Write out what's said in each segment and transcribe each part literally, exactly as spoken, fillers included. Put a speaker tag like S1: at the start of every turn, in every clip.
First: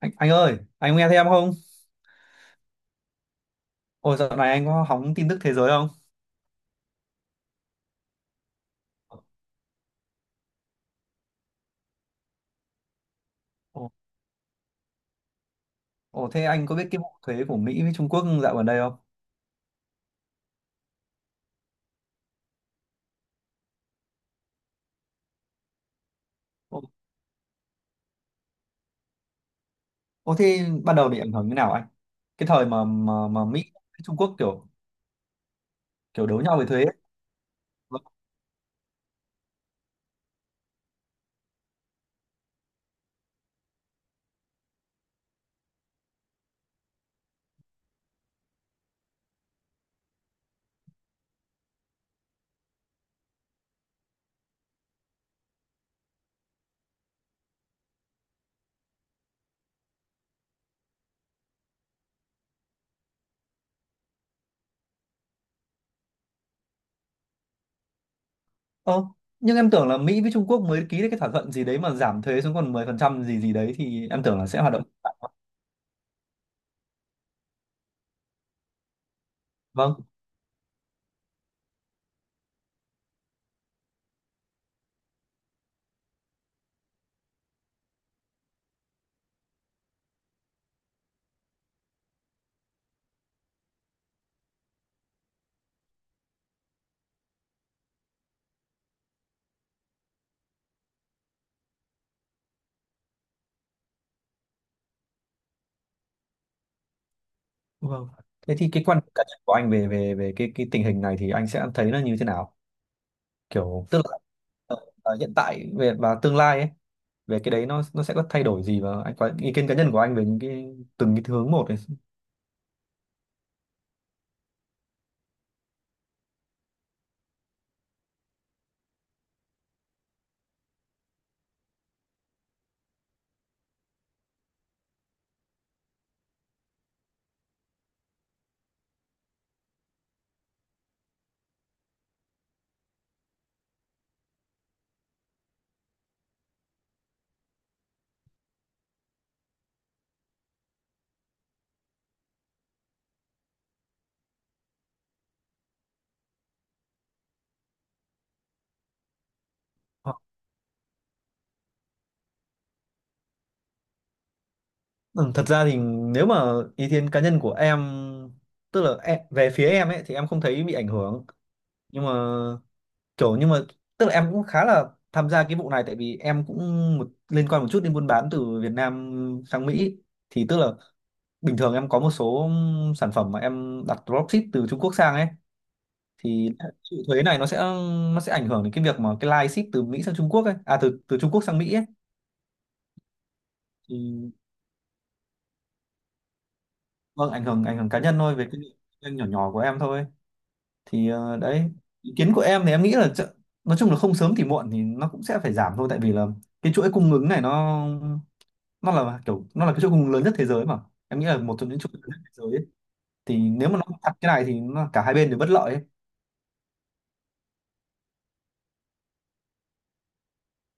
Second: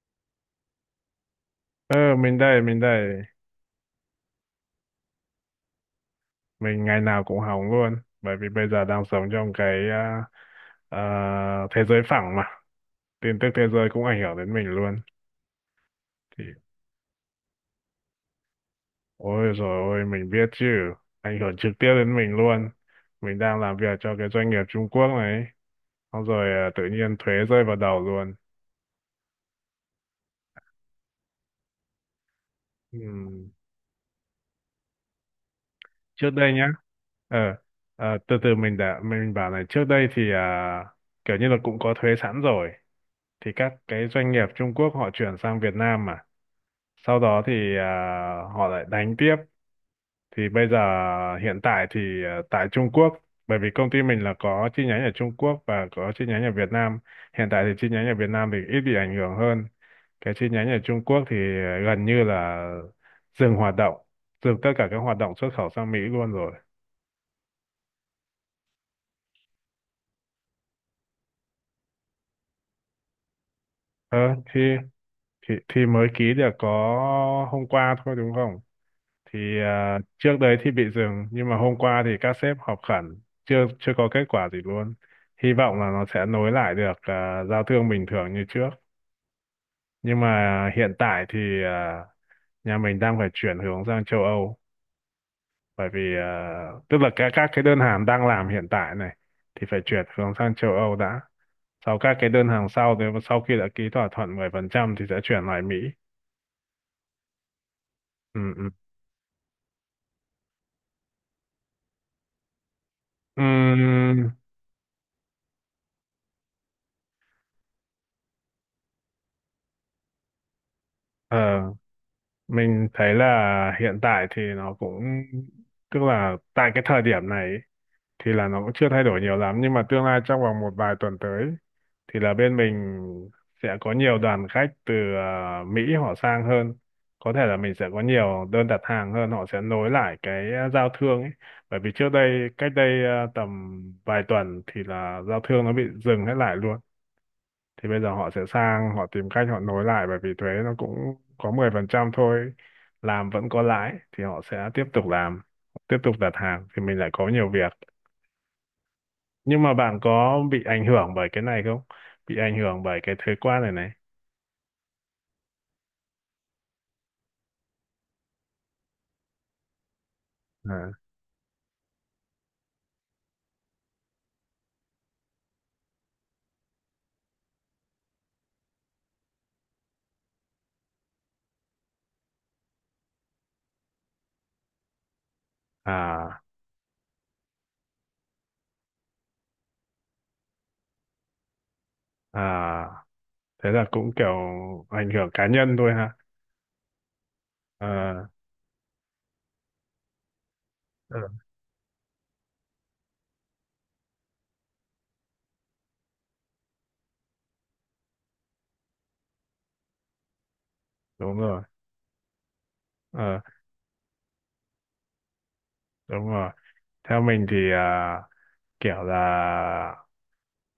S1: Anh, anh ơi, anh nghe thấy em không?
S2: Ờ, mình đây, mình đây.
S1: Ồ, dạo này anh có hóng tin tức thế giới không?
S2: Mình ngày nào cũng hóng luôn. Bởi vì bây giờ đang sống trong cái à, à, thế giới phẳng mà. Tin tức thế
S1: Ồ,
S2: giới cũng ảnh hưởng đến mình luôn.
S1: ồ,
S2: Thì,
S1: thế anh có biết cái vụ thuế của Mỹ với Trung Quốc dạo gần đây không?
S2: ôi rồi ôi, mình biết chứ. Ảnh hưởng trực tiếp đến mình luôn. Mình đang làm việc cho cái doanh nghiệp Trung Quốc này. Xong rồi à,
S1: Ồ,
S2: tự nhiên thuế rơi vào đầu luôn.
S1: ồ, thế ban đầu bị ảnh hưởng như nào anh? Cái thời mà mà, mà
S2: Ừm,
S1: Mỹ với Trung Quốc kiểu kiểu
S2: Trước
S1: đấu
S2: đây
S1: nhau về
S2: nhá.
S1: thuế ấy.
S2: Ờ, à, từ từ mình đã, mình bảo này. Trước đây thì à, kiểu như là cũng có thuế sẵn rồi. Thì các cái doanh nghiệp Trung Quốc họ chuyển sang Việt Nam mà sau đó thì à, họ lại đánh tiếp thì bây giờ hiện tại thì à, tại Trung Quốc, bởi vì công ty mình là có chi nhánh ở Trung Quốc và có chi nhánh ở Việt Nam. Hiện tại thì chi nhánh ở Việt Nam thì ít bị ảnh hưởng hơn, cái chi nhánh ở Trung Quốc thì à, gần như là dừng hoạt động, dừng tất cả các hoạt động xuất khẩu sang Mỹ luôn rồi.
S1: Ờ, nhưng em tưởng là Mỹ với Trung Quốc mới ký được cái thỏa thuận gì đấy mà giảm thuế xuống còn mười phần trăm gì gì đấy thì
S2: Ờ,
S1: em tưởng là
S2: thì
S1: sẽ hoạt động.
S2: thì thì mới ký được có hôm qua thôi đúng không. Thì
S1: Vâng,
S2: à, trước đấy thì bị dừng nhưng mà hôm qua thì các sếp họp khẩn, chưa chưa có kết quả gì luôn. Hy vọng là nó sẽ nối lại được à, giao thương bình thường như trước, nhưng mà hiện tại thì à, nhà mình đang phải chuyển hướng sang châu Âu. Bởi vì à, tức là các các cái đơn hàng đang làm hiện tại này thì phải chuyển hướng sang châu Âu đã. Sau các cái đơn hàng sau thì sau khi đã ký thỏa thuận mười phần trăm thì sẽ chuyển lại Mỹ.
S1: vâng.
S2: Ừ
S1: Thế thì
S2: ừ
S1: cái quan điểm cá nhân của anh về về về cái cái tình hình này thì anh sẽ thấy nó như thế nào? Kiểu tức
S2: ừ.
S1: là ờ, hiện tại về và tương lai ấy, về cái đấy nó nó sẽ có thay đổi gì, và anh có ý kiến cá nhân của anh về những cái từng cái hướng một này.
S2: Mình thấy là hiện tại thì nó cũng, tức là tại cái thời điểm này ý, thì là nó cũng chưa thay đổi nhiều lắm, nhưng mà tương lai trong vòng một vài tuần tới thì là bên mình sẽ có nhiều đoàn khách từ à, Mỹ họ sang hơn. Có thể là mình sẽ có nhiều đơn đặt hàng hơn, họ sẽ nối lại cái ờ, giao thương ấy. Bởi vì trước đây cách đây à, tầm vài tuần thì là giao thương nó bị dừng hết lại luôn, thì bây giờ họ sẽ sang họ tìm cách họ nối lại, bởi vì thuế nó cũng có mười phần trăm thôi, làm vẫn có lãi thì họ sẽ tiếp tục làm, tiếp tục đặt hàng thì mình lại có nhiều việc. Nhưng mà bạn
S1: Ờ,
S2: có bị ảnh hưởng bởi cái này không, bị ảnh hưởng bởi cái thuế quan này này?
S1: ừ, thật ra thì nếu mà ý kiến cá nhân của em, tức là em, về phía em ấy thì em không thấy
S2: À,
S1: bị ảnh hưởng, nhưng mà kiểu nhưng mà tức là em cũng khá là tham gia cái vụ này, tại vì em cũng một, liên quan một chút đến buôn bán từ Việt Nam sang Mỹ. Thì tức là bình thường em có một số sản phẩm mà em đặt dropship từ Trung Quốc sang ấy,
S2: à,
S1: thì chịu thuế này nó sẽ nó sẽ ảnh hưởng đến cái việc mà cái line ship từ Mỹ sang Trung Quốc ấy, à, từ từ Trung Quốc sang Mỹ ấy.
S2: à. Thế là cũng
S1: Thì
S2: kiểu ảnh hưởng cá nhân thôi ha.
S1: vâng, ảnh hưởng ảnh hưởng cá nhân
S2: Ờ.
S1: thôi, về cái doanh nhỏ nhỏ của em thôi. Thì
S2: Ừ.
S1: ờ, đấy, ý kiến của em thì em nghĩ là chợ- nói chung là không sớm thì muộn thì nó cũng sẽ phải giảm thôi, tại vì là cái chuỗi cung ứng này nó nó là kiểu, nó là cái chuỗi cung ứng lớn nhất thế giới mà. Em nghĩ
S2: Đúng
S1: là một
S2: rồi.
S1: trong những chuỗi lớn nhất thế giới ấy. Thì
S2: Ờ.
S1: nếu mà nó chặt cái này thì nó, cả hai bên đều bất lợi ấy.
S2: Đúng rồi. Theo mình thì à, kiểu là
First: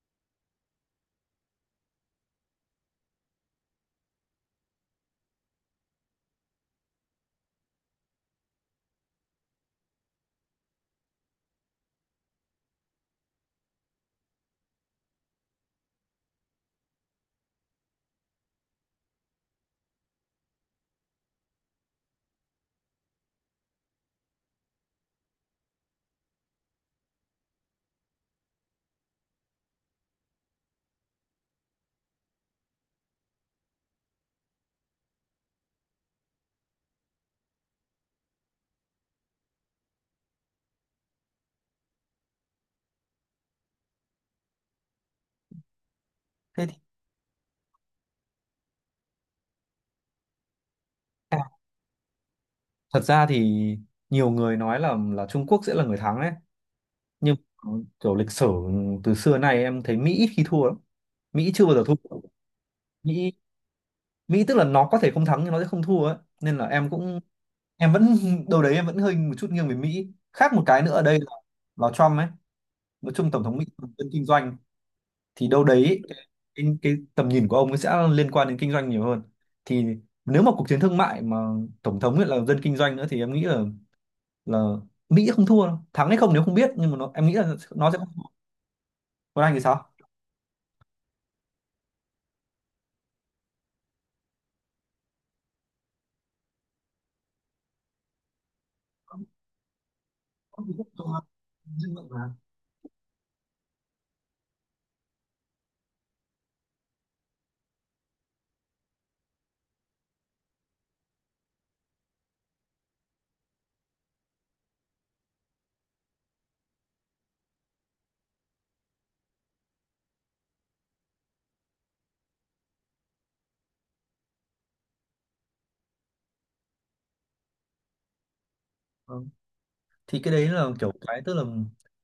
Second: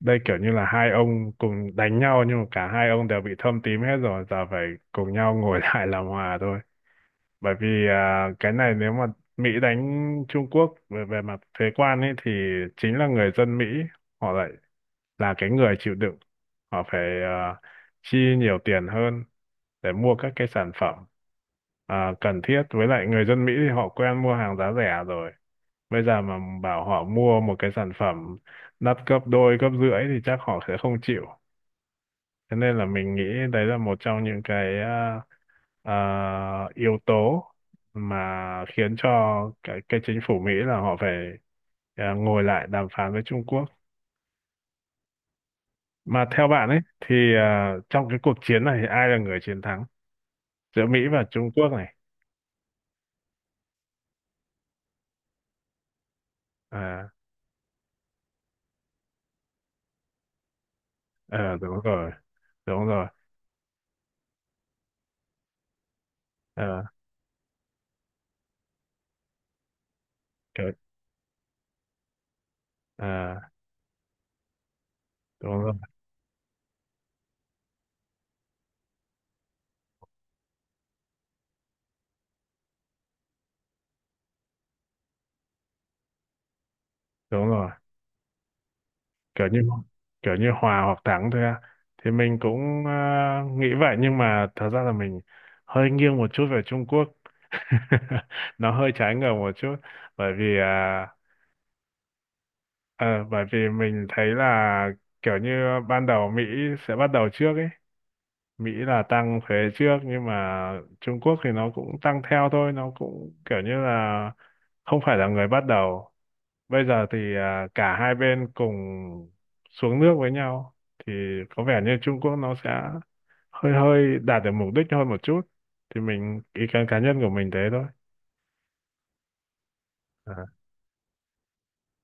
S2: đây kiểu như là hai ông cùng đánh nhau nhưng mà cả hai ông đều bị thâm tím hết rồi, giờ phải cùng nhau ngồi lại làm hòa thôi. Bởi vì à, cái này nếu mà Mỹ đánh Trung Quốc về về mặt thuế quan ấy thì chính là người dân Mỹ họ lại là cái người chịu đựng, họ phải à, chi nhiều tiền hơn để mua các cái sản phẩm à, cần thiết. Với lại người dân Mỹ thì họ quen mua hàng giá rẻ rồi, bây giờ mà bảo họ mua một cái sản phẩm đắt gấp đôi gấp rưỡi thì chắc họ sẽ không chịu. Thế nên là mình nghĩ đấy là một trong những cái à, à, yếu tố mà khiến cho cái, cái chính phủ Mỹ là họ phải à, ngồi lại đàm phán với Trung Quốc. Mà theo
S1: Thế
S2: bạn
S1: thì
S2: ấy thì à, trong cái cuộc chiến này thì ai là người chiến thắng giữa Mỹ và Trung Quốc này?
S1: thật ra thì nhiều người nói là là Trung Quốc sẽ là người thắng ấy,
S2: À,
S1: nhưng kiểu lịch sử từ xưa nay em thấy Mỹ ít khi thua lắm. Mỹ
S2: ờ,
S1: chưa bao
S2: đúng
S1: giờ thua.
S2: rồi, đúng rồi.
S1: Mỹ Mỹ tức là nó có thể không thắng nhưng nó sẽ không thua ấy, nên là
S2: Ờ,
S1: em cũng em vẫn đâu đấy em vẫn hơi một chút nghiêng về Mỹ. Khác một
S2: kiểu-
S1: cái nữa ở đây là, là Trump ấy. Nói chung
S2: à,
S1: tổng thống Mỹ là dân kinh doanh, thì
S2: đúng
S1: đâu
S2: rồi,
S1: đấy cái, cái, cái tầm nhìn của ông ấy sẽ liên quan đến kinh doanh nhiều hơn. Thì nếu mà cuộc chiến thương mại mà tổng thống ấy là dân kinh doanh nữa thì em nghĩ là là Mỹ không thua đâu, thắng hay không nếu không biết nhưng mà nó, em nghĩ
S2: đúng
S1: là
S2: rồi.
S1: nó sẽ không thua. Còn
S2: kiểu
S1: anh
S2: như
S1: thì sao?
S2: kiểu như hòa hoặc thắng thôi à. Thì mình cũng à, nghĩ vậy, nhưng mà thật ra là mình hơi nghiêng một chút về Trung Quốc. Nó hơi trái ngược một chút, bởi vì à,
S1: Có.
S2: ờ, bởi vì mình thấy là kiểu như ban đầu Mỹ sẽ bắt đầu trước ấy, Mỹ là tăng thuế trước nhưng mà Trung Quốc thì nó cũng tăng theo thôi, nó cũng kiểu như là không phải là người bắt đầu. Bây giờ thì à, cả hai bên cùng xuống nước với nhau thì có vẻ như Trung Quốc nó sẽ hơi hơi đạt được mục đích hơn một chút. Thì mình, ý kiến cá nhân của mình thế thôi.
S1: Ờ. Thì cái
S2: À,
S1: đấy là kiểu, cái tức là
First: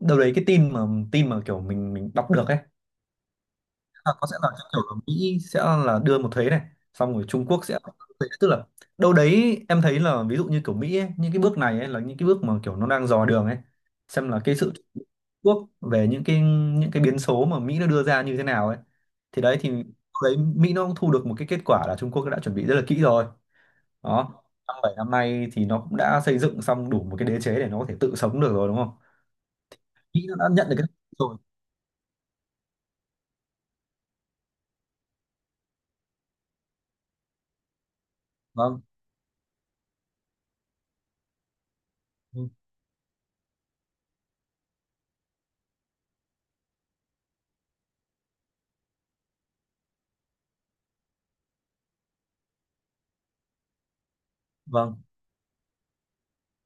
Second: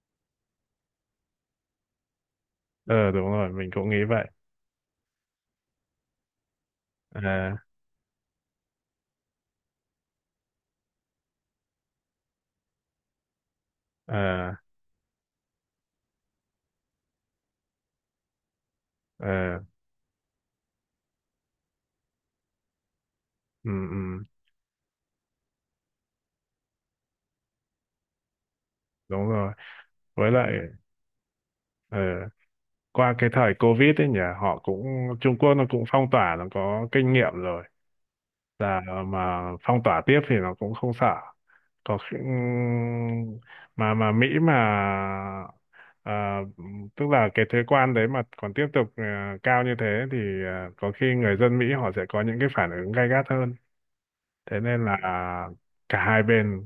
S1: đâu đấy cái tin mà tin mà kiểu mình mình đọc được ấy,
S2: ờ, đúng rồi, mình cũng nghĩ
S1: là
S2: vậy.
S1: có sẽ là cái kiểu là Mỹ sẽ là đưa một thuế này, xong rồi Trung
S2: À,
S1: Quốc sẽ là một thuế, tức là đâu đấy em thấy là ví dụ như kiểu Mỹ ấy, những cái bước này ấy là những cái bước mà kiểu nó đang dò đường ấy, xem là cái
S2: à,
S1: sự Trung Quốc về những cái những cái biến số mà Mỹ nó đưa ra như thế nào ấy. Thì đấy
S2: à,
S1: thì đâu đấy Mỹ nó cũng thu được một cái kết quả là Trung Quốc đã chuẩn bị rất là kỹ rồi,
S2: ừ, ừ,
S1: đó, năm bảy năm nay thì nó cũng đã xây dựng xong đủ một cái đế chế để nó có thể tự sống được rồi, đúng không.
S2: đúng rồi.
S1: Nghĩ
S2: Với
S1: nó
S2: lại
S1: đã nhận được cái rồi.
S2: ờ qua cái thời Covid ấy nhỉ, họ cũng, Trung Quốc nó cũng phong tỏa, nó có kinh nghiệm rồi,
S1: Vâng,
S2: là mà phong tỏa tiếp thì nó cũng không sợ. có khi-
S1: vâng,
S2: mà mà Mỹ mà à, tức là cái thuế quan đấy mà còn tiếp tục à, cao như thế thì à, có khi người dân Mỹ họ sẽ có những cái phản ứng gay gắt hơn. Thế nên là
S1: vâng,
S2: à, cả hai bên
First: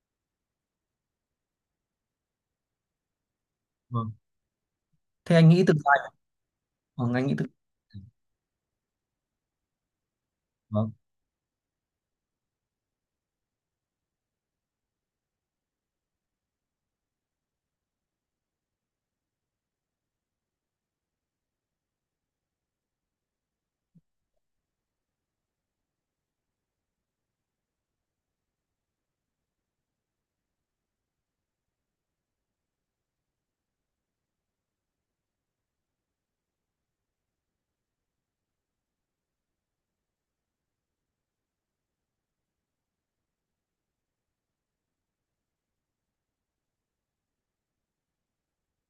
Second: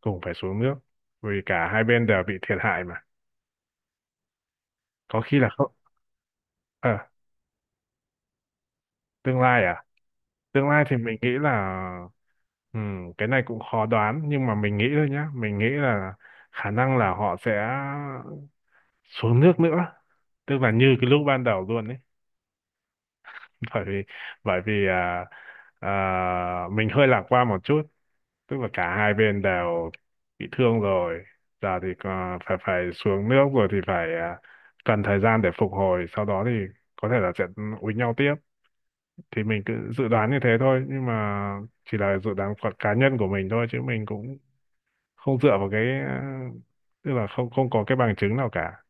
S2: cùng phải xuống nước, vì cả hai bên đều bị thiệt hại mà.
S1: vâng.
S2: Có
S1: Thế
S2: khi là
S1: anh nghĩ
S2: không.
S1: tương lai,
S2: Ờ,
S1: vâng, anh nghĩ tương,
S2: tương lai à? Tương lai
S1: vâng,
S2: thì mình nghĩ là ừm, cái này cũng khó đoán, nhưng mà mình nghĩ thôi nhá, mình nghĩ là khả năng là họ sẽ xuống nước nữa, tức là như cái lúc ban đầu luôn ấy. Bởi vì bởi vì à, à, mình hơi lạc quan một chút, tức là cả hai bên đều bị thương rồi, giờ thì à, phải phải xuống nước rồi thì phải à, cần thời gian để phục hồi, sau đó thì có thể là sẽ úi nhau tiếp. Thì mình cứ dự đoán như thế thôi, nhưng mà chỉ là dự đoán của cá nhân của mình thôi, chứ mình cũng không dựa vào cái à, tức là không không có cái bằng chứng nào cả.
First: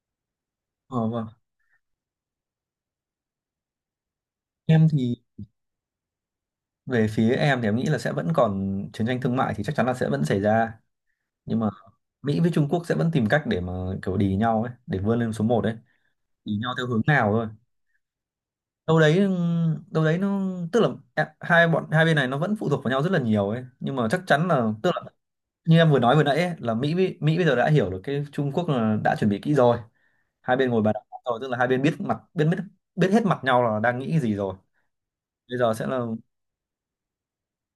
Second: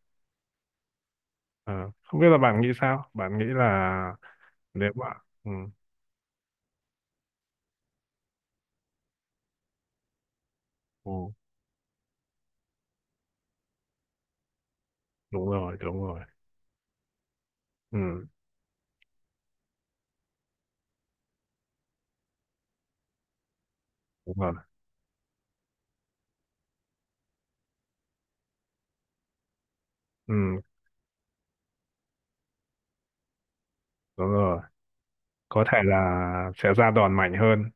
S1: ờ, vâng,
S2: Ờ, không biết là bạn nghĩ sao, bạn nghĩ là
S1: em
S2: nếu mà,
S1: thì,
S2: ừ.
S1: về phía em thì em nghĩ là sẽ vẫn còn chiến tranh thương mại thì chắc chắn là sẽ vẫn xảy ra,
S2: Ừ,
S1: nhưng mà Mỹ với Trung Quốc sẽ vẫn tìm cách để mà kiểu đì nhau ấy, để vươn lên số
S2: đúng
S1: một ấy,
S2: rồi, đúng rồi.
S1: đì nhau theo hướng nào thôi.
S2: Ừ,
S1: Đâu đấy ừ, đâu đấy nó tức là em- hai bọn hai bên này nó vẫn phụ thuộc vào nhau rất là nhiều ấy, nhưng mà chắc
S2: đúng
S1: chắn
S2: rồi.
S1: là, tức là như em vừa nói vừa nãy ấy, là Mỹ Mỹ bây giờ đã hiểu được cái Trung Quốc là đã chuẩn bị kỹ rồi. Hai
S2: Ừ,
S1: bên ngồi bàn đàm rồi, tức là hai bên biết mặt biết biết biết hết mặt nhau là đang nghĩ cái
S2: đúng
S1: gì rồi.
S2: rồi.
S1: Bây
S2: Có
S1: giờ
S2: thể
S1: sẽ là,
S2: là sẽ ra đòn mạnh hơn.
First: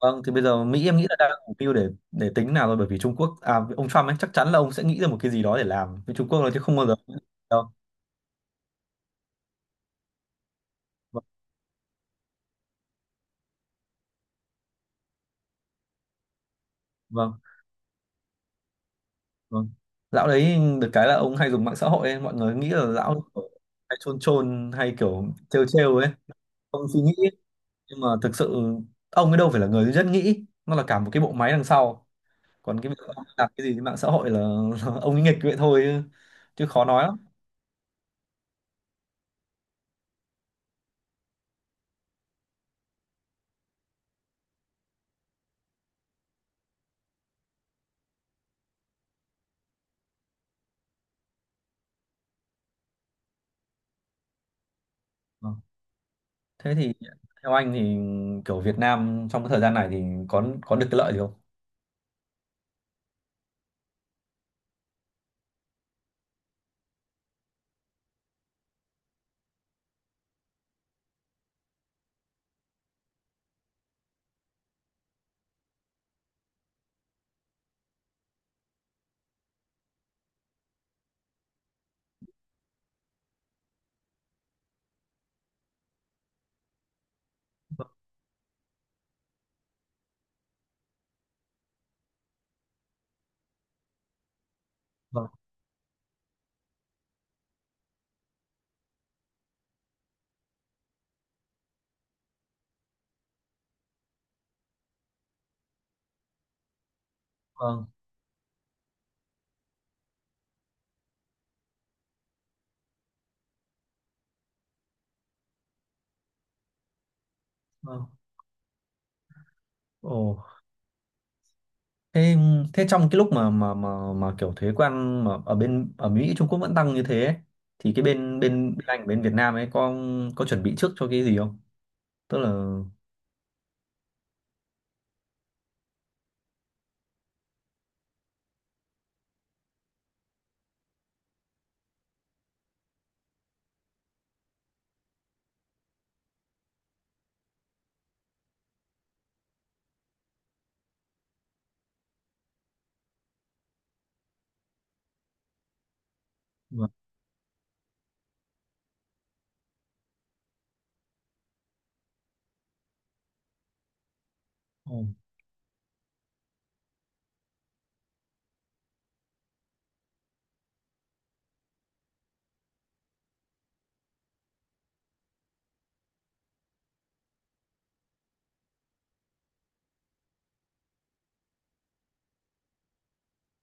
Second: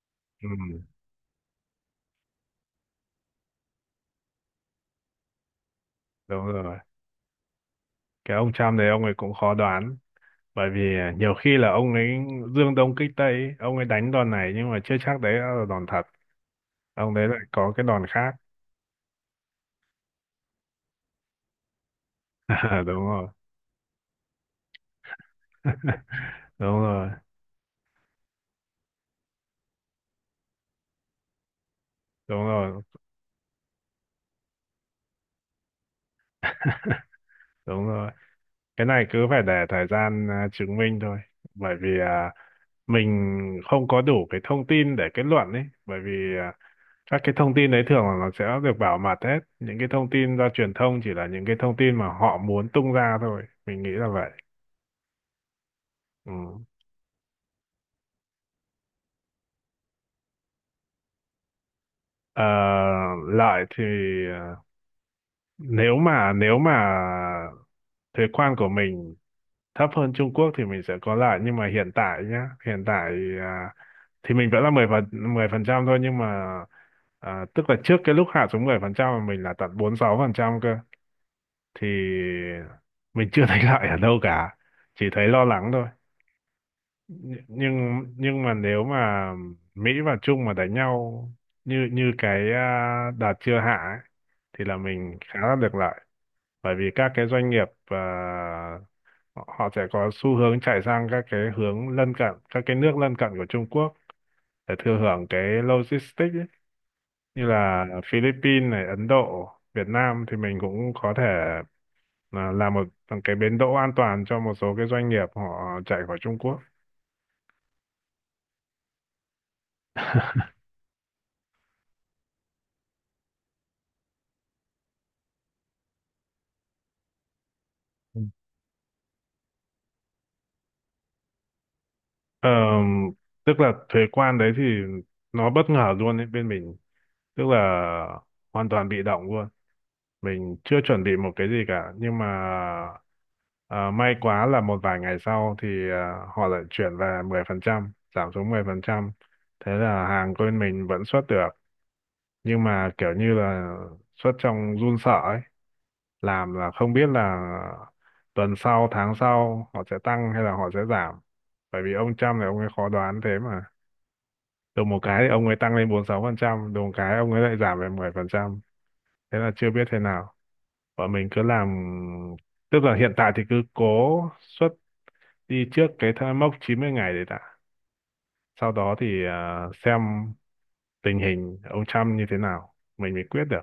S1: vâng, thì bây
S2: Ừ,
S1: giờ Mỹ em nghĩ là đang mục tiêu để để tính nào rồi, bởi vì Trung Quốc, à, ông Trump ấy chắc chắn là ông sẽ nghĩ ra một cái gì đó để làm với Trung Quốc
S2: đúng
S1: rồi chứ không
S2: rồi.
S1: bao giờ đâu.
S2: Cái ông Trump đấy ông ấy cũng khó đoán. Bởi vì
S1: Vâng,
S2: nhiều khi là ông ấy dương đông kích tây, ấy, ông ấy đánh đòn này nhưng mà chưa chắc đấy là đòn thật. Ông đấy lại
S1: vâng,
S2: có cái đòn khác.
S1: vâng. Lão đấy được cái là ông hay dùng mạng xã hội ấy. Mọi người nghĩ là
S2: Đúng
S1: lão
S2: rồi.
S1: hay chôn chôn hay kiểu trêu trêu ấy
S2: Đúng
S1: không suy
S2: rồi.
S1: nghĩ, nhưng mà thực sự ông ấy đâu phải là người duy nhất nghĩ, nó là cả một cái bộ máy đằng sau.
S2: Đúng
S1: Còn
S2: rồi.
S1: cái việc ông ấy làm cái gì trên mạng xã hội là, là ông ấy nghịch vậy thôi chứ, chứ khó nói lắm.
S2: Đúng rồi. Cái này cứ phải để thời gian à, chứng minh thôi, bởi vì à, mình không có đủ cái thông tin để kết luận ấy, bởi vì à, các cái thông tin đấy thường là nó sẽ được bảo mật hết, những cái thông tin do truyền thông chỉ là những cái thông tin mà họ muốn tung ra thôi, mình nghĩ là vậy.
S1: Ờ.
S2: Ừ.
S1: Thế thì theo anh thì kiểu Việt Nam trong cái thời gian này thì có có được cái lợi gì không?
S2: Ờ, lợi thì à, nếu mà nếu mà thuế quan của mình thấp hơn Trung Quốc thì mình sẽ có lại, nhưng mà hiện tại nhá, hiện tại à, thì mình vẫn là mười phần mười phần trăm thôi, nhưng mà à, tức là trước cái lúc hạ xuống mười phần trăm mà mình là tận bốn mươi sáu phần trăm cơ, thì mình chưa thấy lại ở đâu cả, chỉ thấy lo lắng thôi. Nh- nhưng nhưng mà nếu mà Mỹ và Trung mà đánh nhau như như cái à, đợt chưa hạ ấy, thì là mình
S1: Vâng,
S2: khá là được lợi. Bởi vì các cái doanh nghiệp à, họ họ sẽ có xu hướng chạy sang các cái hướng lân cận, các cái nước lân cận của Trung Quốc để thừa hưởng cái logistics ấy. Như là
S1: vâng,
S2: Philippines này, Ấn Độ, Việt Nam thì mình cũng có thể à, làm một cái bến đỗ an toàn cho một số cái doanh nghiệp họ chạy khỏi Trung Quốc.
S1: vâng. Ồ, thế thế trong cái lúc mà mà mà mà kiểu thuế quan mà ở bên, ở Mỹ Trung Quốc vẫn tăng như thế ấy, thì cái bên bên bên Anh, bên Việt Nam ấy có có chuẩn bị trước cho cái gì không? Tức là
S2: Ờ, tức là thuế quan đấy thì nó bất ngờ luôn ấy, bên mình tức là hoàn toàn bị động luôn, mình chưa chuẩn bị một cái gì cả. Nhưng mà ờ, may quá là một vài ngày sau thì ờ, họ lại chuyển về mười phần trăm, giảm xuống mười phần trăm, thế là hàng của bên mình vẫn xuất được, nhưng mà kiểu như là xuất trong run sợ ấy, làm là
S1: vâng.
S2: không biết là tuần sau tháng sau họ sẽ tăng hay là họ sẽ giảm. Bởi vì ông Trump này ông ấy khó đoán thế mà, đùng một
S1: Ồ,
S2: cái thì ông ấy tăng lên bốn mươi sáu phần trăm, đùng một cái ông ấy lại giảm về mười phần trăm, thế là chưa biết thế nào. Bọn mình cứ làm, tức là hiện tại thì cứ cố xuất đi trước cái thai- mốc chín mươi ngày đấy đã, sau đó thì à, xem tình hình ông Trump như thế nào mình mới quyết được.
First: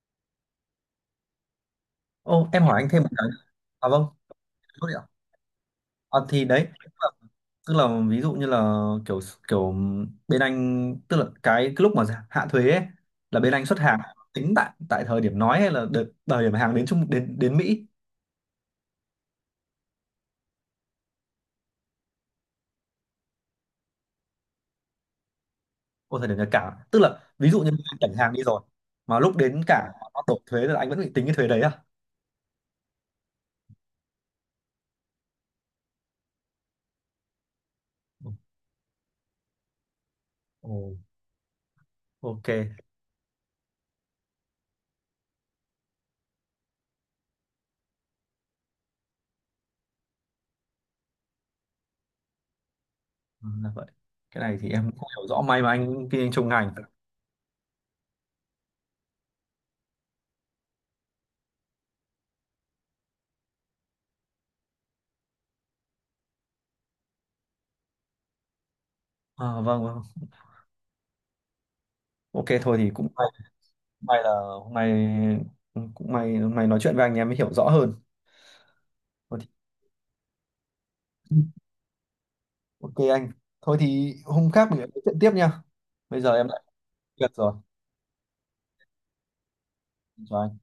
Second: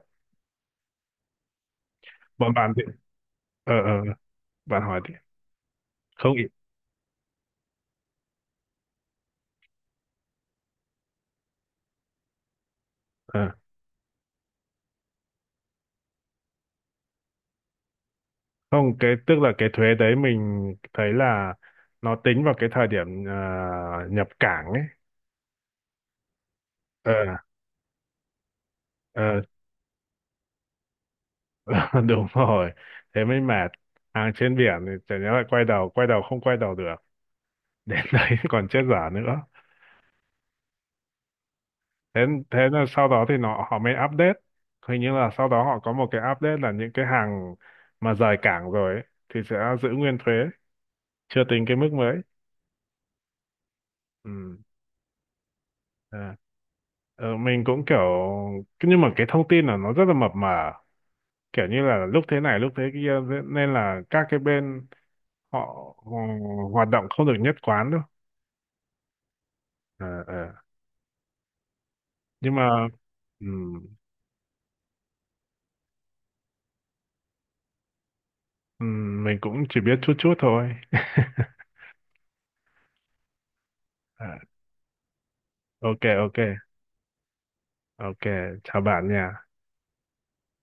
S1: ồ,
S2: Bọn
S1: em
S2: bạn
S1: hỏi
S2: thì
S1: anh thêm một cái.
S2: ờ ờ
S1: À vâng,
S2: ờ, bạn
S1: thôi
S2: hỏi
S1: ạ.
S2: đi.
S1: À,
S2: Không ý.
S1: thì đấy tức là, tức là ví dụ như là kiểu kiểu bên Anh, tức là cái, cái lúc mà, dạ, hạ thuế ấy, là bên Anh xuất hàng, tính tại tại thời điểm nói hay là đợt, thời điểm hàng đến Trung đến đến Mỹ.
S2: Không, cái tức là cái thuế đấy mình thấy là nó tính vào cái thời điểm ờ, nhập cảng ấy.
S1: Ô, thời điểm nhập cảng, tức
S2: Ờ,
S1: là ví dụ như anh cảnh hàng đi rồi mà lúc
S2: ờ,
S1: đến cảng nó đổ thuế là anh vẫn bị tính cái thuế đấy à?
S2: đúng rồi. Thế mới mệt. Hàng trên biển thì chả nhẽ lại quay đầu, quay đầu không quay đầu được. Đến đấy còn chết dở nữa.
S1: Ồ,
S2: Thế
S1: ok.
S2: thế là sau đó thì nó, họ mới update. Hình như là sau đó họ có một cái update là những cái hàng mà rời cảng rồi ấy, thì sẽ giữ nguyên thuế, chưa tính cái mức mới.
S1: Ừ, là vậy. Cái
S2: Ừ.
S1: này thì em cũng không hiểu rõ, may mà anh kinh anh
S2: À.
S1: trong ngành.
S2: Ờ, mình cũng kiểu, nhưng mà cái thông tin là nó rất là mập mờ, kiểu như là lúc thế này lúc thế kia nên là các cái bên họ ờ, hoạt động không được nhất quán đâu.
S1: À, vâng vâng,
S2: Ờ, ờ.
S1: ok,
S2: Nhưng
S1: thôi
S2: mà
S1: thì cũng may,
S2: ừm,
S1: may là hôm nay cũng may hôm nay nói chuyện với anh em mới hiểu rõ hơn.
S2: ừm, mình cũng chỉ biết chút chút thôi.
S1: Ok anh. Thôi thì
S2: Ờ,
S1: hôm khác mình lại nói chuyện tiếp nha.
S2: ok
S1: Bây giờ
S2: ok
S1: em đã có việc rồi.
S2: ok, chào bạn nha
S1: Chào anh.